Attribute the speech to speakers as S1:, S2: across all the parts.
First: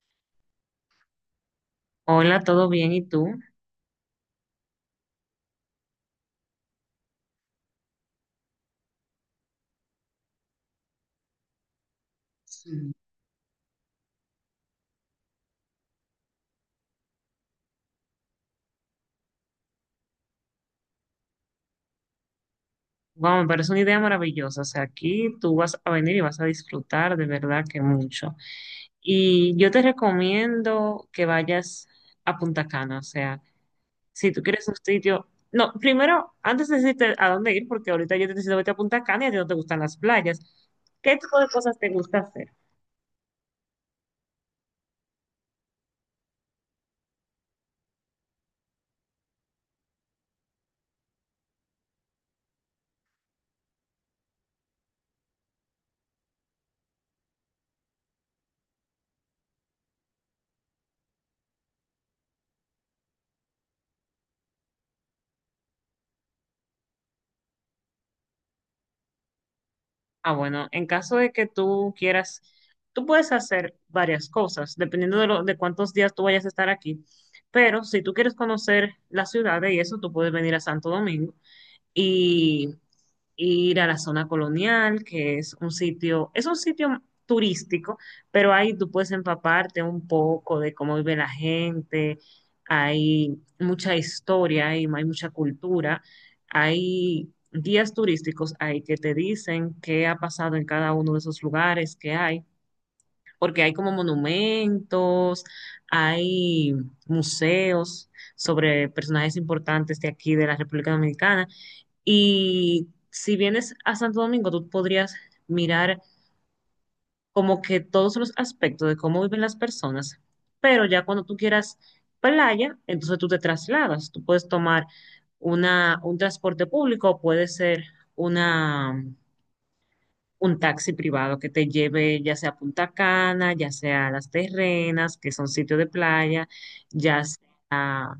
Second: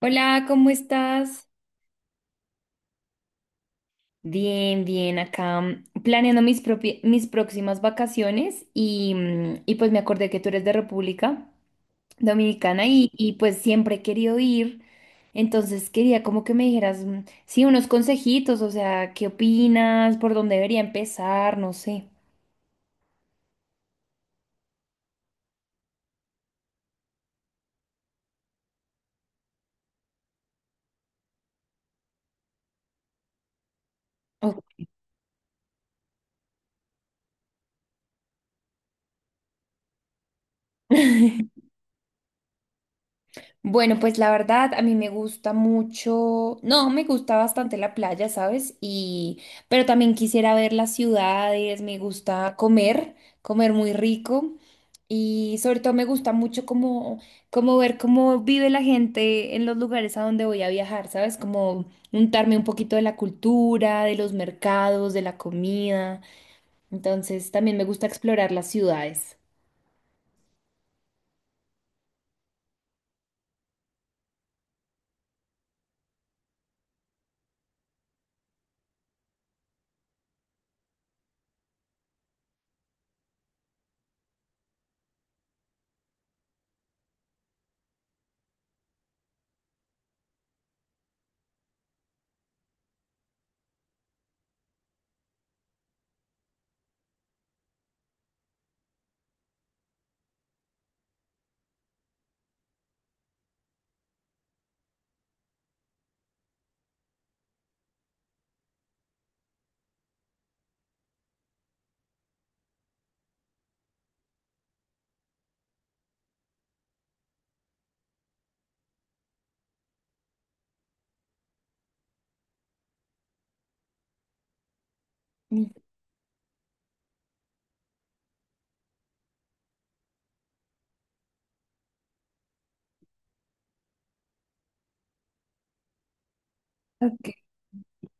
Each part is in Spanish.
S1: Hola, ¿cómo estás?
S2: Hola, ¿todo bien? ¿Y tú?
S1: Bien, bien, acá planeando mis próximas vacaciones y, y pues me acordé que tú eres de República Dominicana
S2: Sí.
S1: y pues siempre he querido ir, entonces quería como que me dijeras, sí, unos consejitos, o sea, ¿qué opinas? ¿Por dónde debería empezar? No sé.
S2: Wow, me parece una idea maravillosa. O sea, aquí tú vas a venir y vas a disfrutar de verdad que mucho. Y yo te recomiendo que vayas a Punta Cana. O sea, si tú quieres un
S1: Ok.
S2: sitio. No, primero, antes de decirte a dónde ir, porque ahorita yo te decido vete a Punta Cana y a ti no te gustan las playas. ¿Qué tipo de cosas te gusta hacer?
S1: Bueno, pues la verdad, a mí me gusta mucho, no, me gusta bastante la playa, ¿sabes? Y, pero también quisiera ver las ciudades, me gusta comer, comer muy rico y sobre todo me gusta mucho como, como ver cómo vive la gente en los lugares a donde voy a viajar, ¿sabes? Como untarme un poquito de la cultura, de los mercados, de la comida. Entonces, también me gusta explorar las ciudades.
S2: Ah, bueno, en caso de que tú quieras, tú puedes hacer varias cosas, dependiendo de, lo, de cuántos días tú vayas a estar aquí. Pero si tú quieres conocer las ciudades y eso, tú puedes venir a Santo Domingo y ir a la zona colonial, que es un sitio turístico, pero ahí tú puedes empaparte un poco de cómo vive la gente, hay mucha historia, hay mucha cultura, hay guías turísticos ahí que te dicen qué ha pasado en cada uno de esos lugares que hay, porque hay como monumentos, hay museos sobre personajes importantes de aquí de la República Dominicana. Y si vienes a Santo Domingo, tú podrías mirar como que todos los aspectos de cómo viven las personas, pero ya cuando tú quieras playa, entonces tú te trasladas, tú puedes tomar
S1: Mm,
S2: un transporte público, puede ser una, un taxi privado que te lleve ya sea a Punta Cana, ya sea a Las Terrenas, que son sitios de playa, ya sea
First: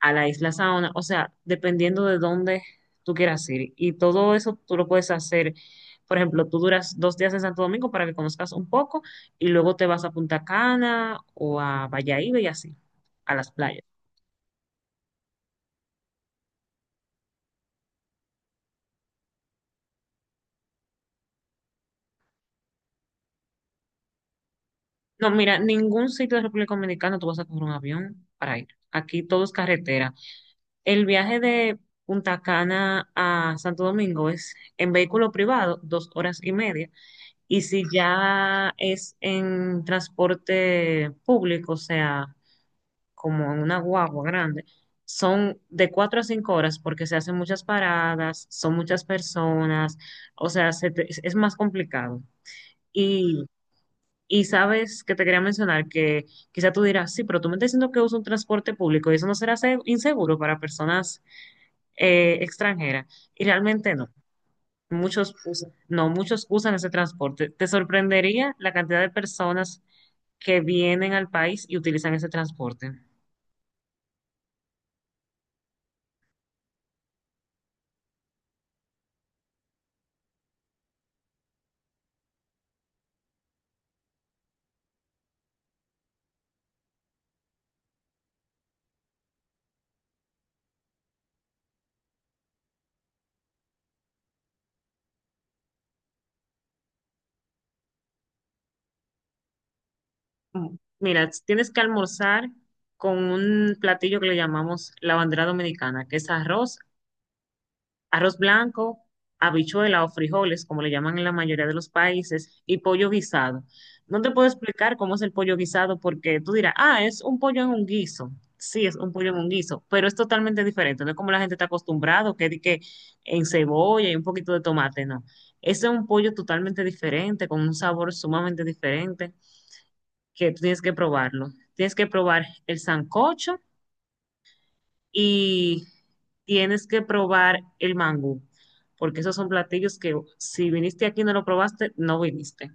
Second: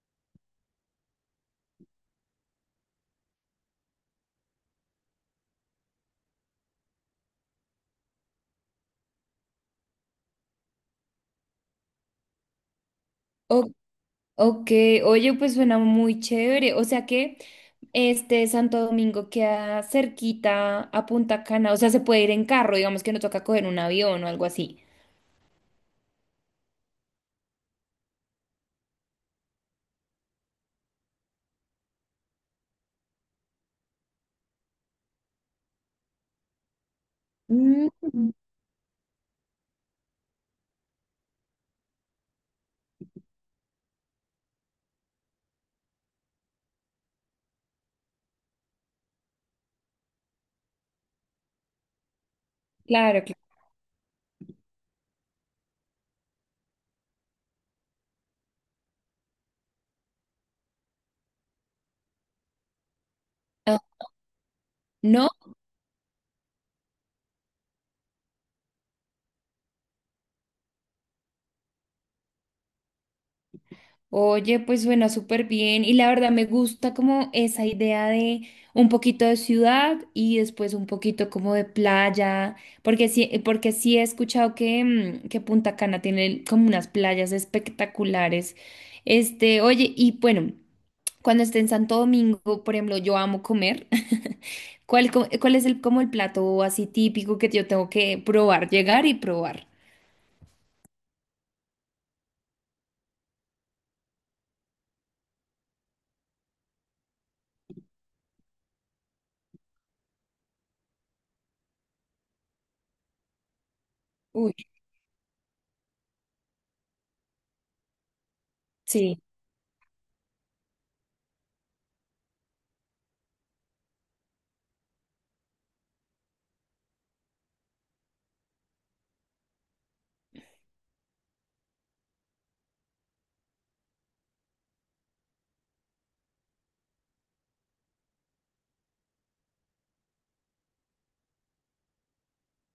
S2: a la isla Saona, o sea, dependiendo de dónde tú quieras ir. Y todo eso tú lo puedes hacer. Por ejemplo, tú duras 2 días en Santo Domingo para que conozcas un poco y luego te vas a Punta Cana o a Bayahíbe y así, a las
S1: ok.
S2: playas.
S1: Ok, oye, pues suena muy chévere. O sea que este Santo Domingo queda cerquita a Punta Cana. O sea, se puede ir en carro, digamos que no toca coger un avión o algo así.
S2: No, mira, ningún sitio de República Dominicana tú vas a coger un avión para ir. Aquí todo es carretera. El viaje de Punta Cana a Santo Domingo es en vehículo privado, 2 horas y media. Y si
S1: Mm.
S2: ya es en transporte público, o sea, como en una guagua grande, son de 4 a 5 horas porque se hacen muchas paradas, son muchas personas, o sea, es más complicado.
S1: Claro,
S2: Y,
S1: claro.
S2: y sabes que te quería mencionar que quizá tú dirás, sí, pero tú me estás diciendo que uso un transporte público y eso no será inseguro para personas extranjeras. Y
S1: Ah.
S2: realmente no.
S1: No.
S2: Muchos usan, no, muchos usan ese transporte. Te sorprendería la cantidad de personas que vienen al país y utilizan ese transporte.
S1: Oye, pues suena súper bien y la verdad me gusta como esa idea de un poquito de ciudad y después un poquito como de playa, porque sí he escuchado que, que Punta Cana tiene como unas playas espectaculares. Este, oye, y bueno, cuando esté en Santo Domingo, por ejemplo, yo amo comer. ¿Cuál, cuál es el, como el plato así típico que yo tengo que probar, llegar y probar?
S2: Mm. Mira, tienes que almorzar con un platillo que le llamamos la bandera dominicana, que es arroz, arroz blanco, habichuela o frijoles, como le llaman en la mayoría de los países, y pollo guisado. No te puedo
S1: Uy,
S2: explicar cómo es el pollo guisado porque tú dirás, ah, es un pollo en un guiso. Sí, es un
S1: sí.
S2: pollo en un guiso, pero es totalmente diferente. No es como la gente está acostumbrado, que, di que en cebolla y un poquito de tomate, no. Ese es un pollo totalmente diferente, con un sabor sumamente diferente, que tú tienes que probarlo. Tienes que probar el sancocho y tienes que probar el mango, porque esos son platillos que si viniste aquí y no lo probaste, no viniste.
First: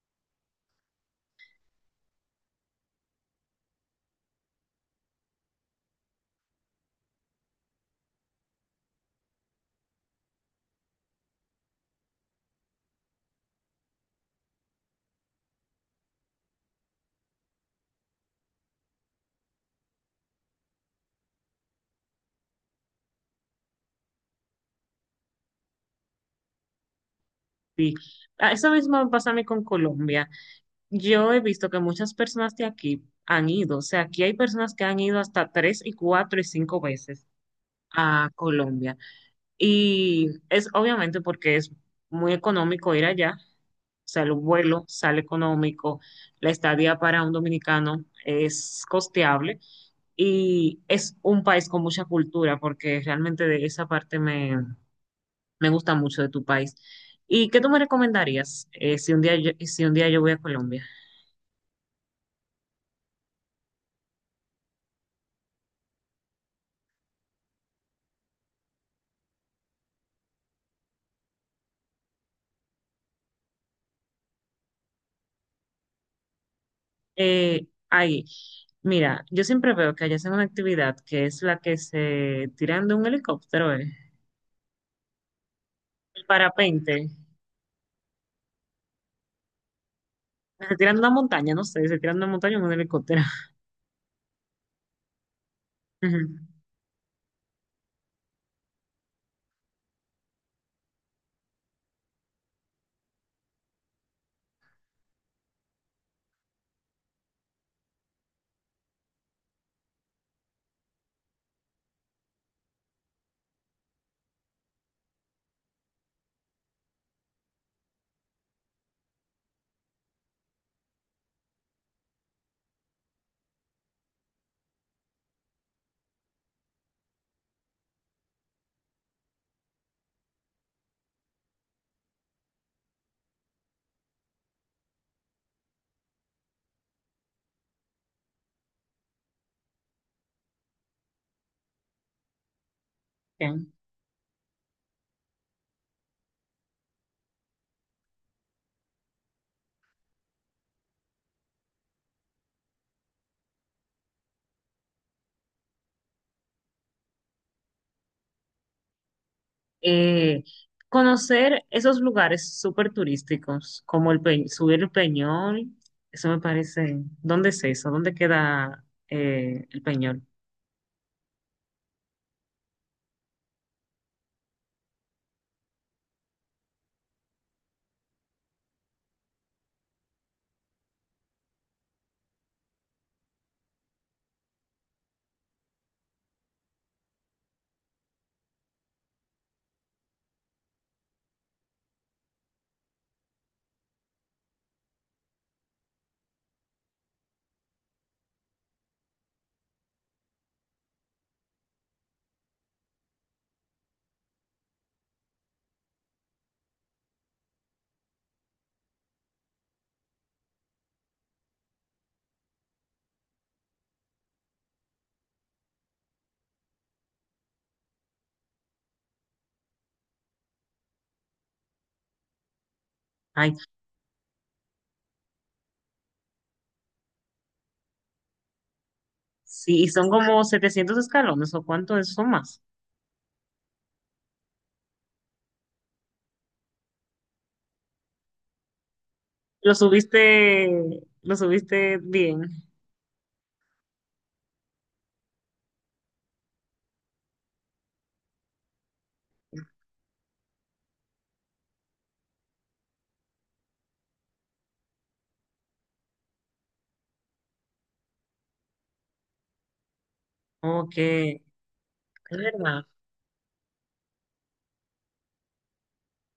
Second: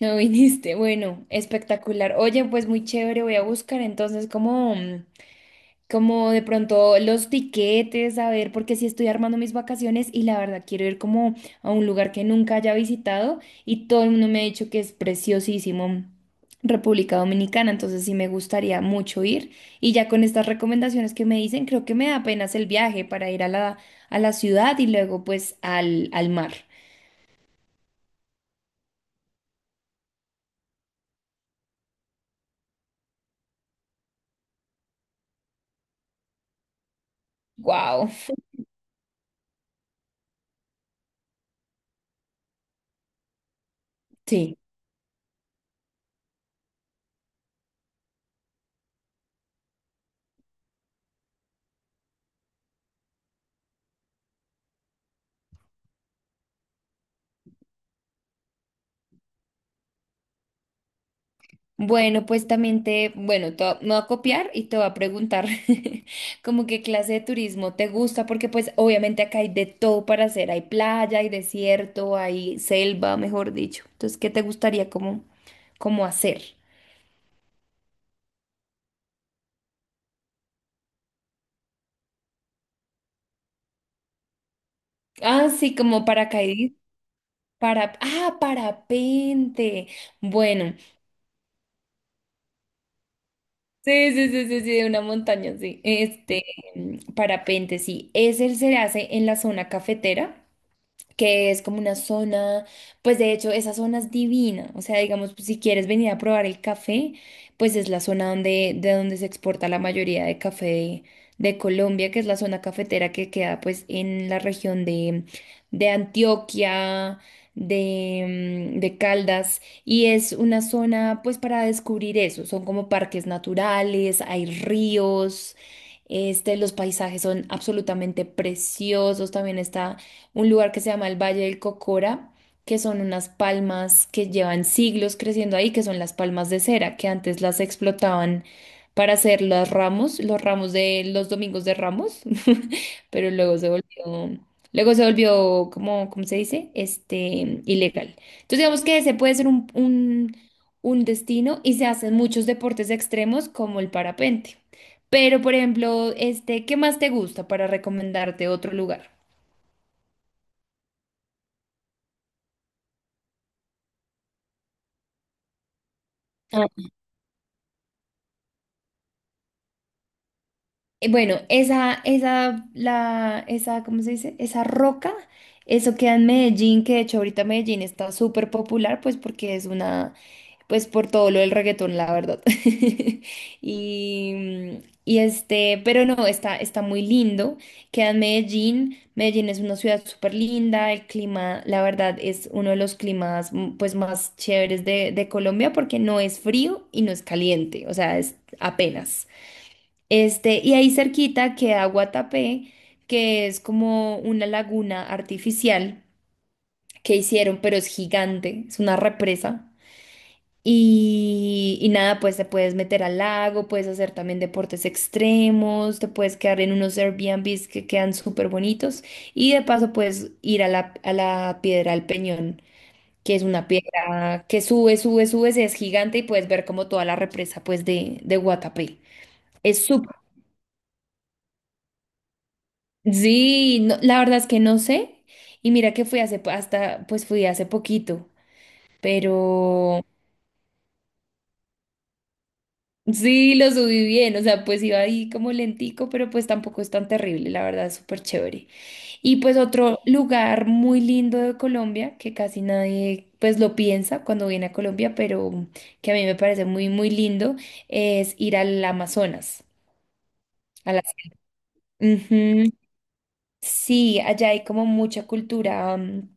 S1: No viniste. Bueno, espectacular. Oye, pues muy chévere. Voy a buscar entonces como, como de pronto los tiquetes, a ver, porque sí estoy armando mis vacaciones y la verdad quiero ir como a un lugar que nunca haya visitado y todo el mundo me ha dicho que es preciosísimo. República Dominicana, entonces sí me gustaría mucho ir y ya con estas recomendaciones que me dicen, creo que me da apenas el viaje para ir a la ciudad y luego pues al, al mar.
S2: Sí. Ah, eso mismo me pasa a mí con Colombia. Yo he visto que muchas personas de aquí han ido, o sea, aquí hay personas que han ido hasta 3 y 4 y 5 veces
S1: Wow,
S2: a Colombia. Y es obviamente porque es muy económico ir allá, o sea, el
S1: sí.
S2: vuelo sale económico, la estadía para un dominicano es costeable y es un país con mucha cultura, porque realmente de esa parte me gusta mucho de tu país. ¿Y qué tú me recomendarías si un día yo voy a Colombia?
S1: Bueno, pues también te, bueno, me voy a copiar y te voy a preguntar como qué clase de turismo te gusta, porque pues obviamente acá hay de todo para hacer, hay playa, hay desierto, hay selva, mejor dicho. Entonces, ¿qué te gustaría como, como hacer?
S2: Eh, ahí, Mira, yo siempre veo que allá hacen una actividad que es la que se tiran de un helicóptero,
S1: Ah, sí, como
S2: el
S1: paracaidismo,
S2: parapente.
S1: para, ah, parapente. Bueno,
S2: Se tiran de una montaña, no sé, se tiran de una montaña en un helicóptero.
S1: sí, sí, sí, sí, sí, de una montaña, sí.
S2: Ujú.
S1: Este, parapente, sí. Ese se hace en la zona cafetera, que es como una zona, pues de hecho esa zona es divina, o sea, digamos, pues, si quieres venir a probar el café, pues es la zona donde, de donde se exporta la mayoría de café de Colombia, que es la zona cafetera que queda pues en la región de Antioquia, de, de Caldas, y es una zona pues para descubrir eso, son como parques naturales, hay ríos. Este, los paisajes son absolutamente preciosos. También está un lugar que se llama el Valle del Cocora, que son unas palmas que llevan siglos creciendo ahí, que son las palmas de cera, que antes las explotaban para hacer los ramos de los domingos de Ramos, pero
S2: Ok.
S1: luego se volvió, como, ¿cómo se dice? Este, ilegal. Entonces digamos que ese puede ser un destino y se hacen muchos deportes extremos como el parapente. Pero, por ejemplo, este, ¿qué más te gusta para recomendarte otro lugar?
S2: eh, Conocer esos lugares súper turísticos, como subir el Peñol, eso me parece, ¿dónde es eso? ¿Dónde queda el Peñol?
S1: Bueno, esa, la, esa, ¿cómo se dice? Esa roca, eso queda en Medellín, que de hecho ahorita Medellín está súper popular, pues porque es una, pues por todo lo del reggaetón, la verdad. Y, y este, pero no, está, está muy lindo, queda en Medellín, Medellín es una ciudad súper linda, el clima, la verdad, es uno de los climas pues más chéveres de Colombia porque no es frío y no es caliente, o sea, es apenas. Este, y ahí cerquita queda Guatapé, que es como una laguna artificial que hicieron, pero es gigante, es una represa. Y nada, pues te puedes meter al lago, puedes hacer también deportes extremos, te puedes quedar en unos Airbnbs que quedan súper bonitos. Y de paso puedes ir a la Piedra del Peñón, que es
S2: Ay,
S1: una piedra que sube, sube, sube, es gigante y puedes ver como toda la represa pues de Guatapé.
S2: sí,
S1: Es
S2: y son
S1: súper.
S2: como 700 escalones, ¿o cuánto es? ¿Son más?
S1: Sí, la verdad es que no sé. Y mira que fui hasta, pues fui hace poquito,
S2: Lo
S1: pero
S2: subiste, lo subiste bien,
S1: sí lo subí bien, o sea, pues iba ahí como lentico, pero pues tampoco es tan terrible, la verdad es súper chévere. Y pues otro lugar muy lindo de Colombia, que casi nadie pues lo piensa cuando viene a Colombia, pero que a mí me parece muy, muy lindo, es ir al Amazonas. A
S2: ok,
S1: las-
S2: es
S1: Ujú.
S2: verdad.
S1: Sí, allá hay como mucha cultura.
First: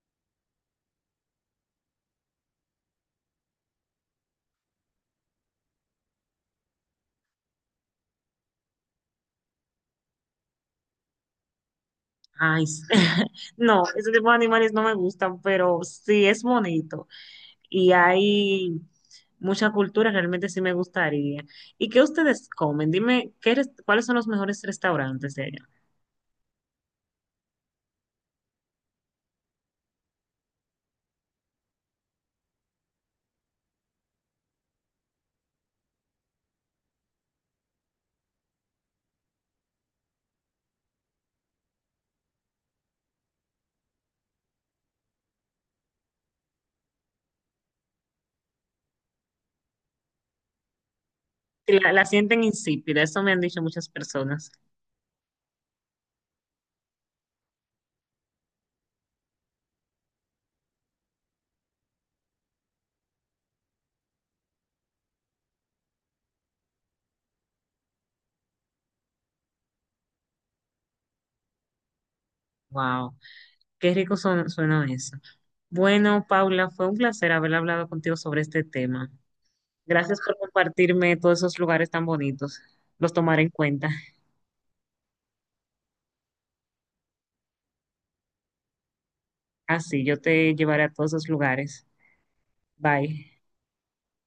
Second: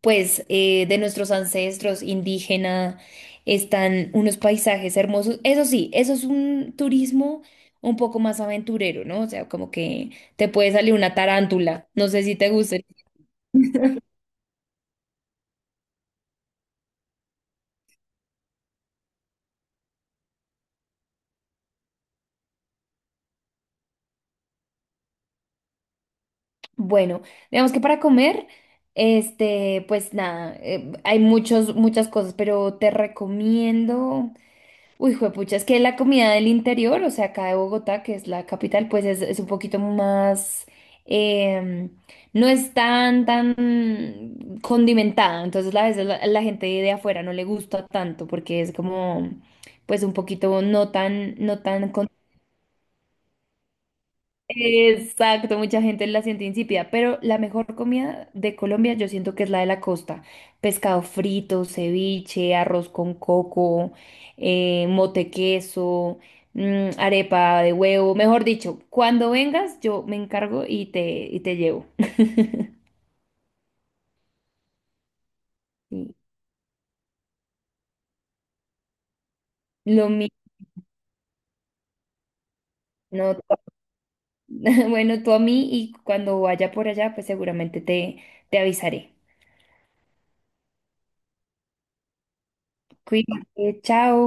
S1: Pues de nuestros ancestros indígena, están unos paisajes hermosos. Eso sí, eso es un turismo un poco más aventurero, ¿no? O sea, como que te puede salir una tarántula, no sé si te
S2: Ay, sí.
S1: guste.
S2: No, ese tipo de animales no me gustan, pero sí es bonito. Y hay mucha cultura, realmente sí me gustaría. ¿Y qué ustedes comen? Dime, ¿cuáles son los mejores restaurantes de allá?
S1: Bueno, digamos que para comer, este, pues nada, hay muchos, muchas cosas, pero te recomiendo. Uy, juepucha, es que la comida del interior, o sea, acá de Bogotá, que es la capital, pues es un poquito más, em, no es tan, tan condimentada. Entonces, a veces la, la gente de afuera no le gusta tanto porque es como, pues un poquito no tan, no
S2: Si La,
S1: tan.
S2: la sienten insípida, eso me han dicho muchas personas.
S1: Exacto, mucha gente la siente insípida, pero la mejor comida de Colombia yo siento que es la de la costa. Pescado frito, ceviche, arroz con coco, mote queso, arepa de huevo, mejor dicho, cuando vengas yo me encargo y te llevo.
S2: Wow, qué rico suena eso.
S1: Sí,
S2: Bueno, Paula, fue un placer haber hablado contigo sobre este tema.
S1: lo
S2: Gracias
S1: mismo,
S2: por compartirme todos esos lugares tan bonitos. Los
S1: no, tú-
S2: tomaré en cuenta.
S1: bueno, tú a mí y cuando vaya por allá pues seguramente te, te avisaré.
S2: Así, yo te llevaré a todos esos lugares. Bye.
S1: Cuídate, chao.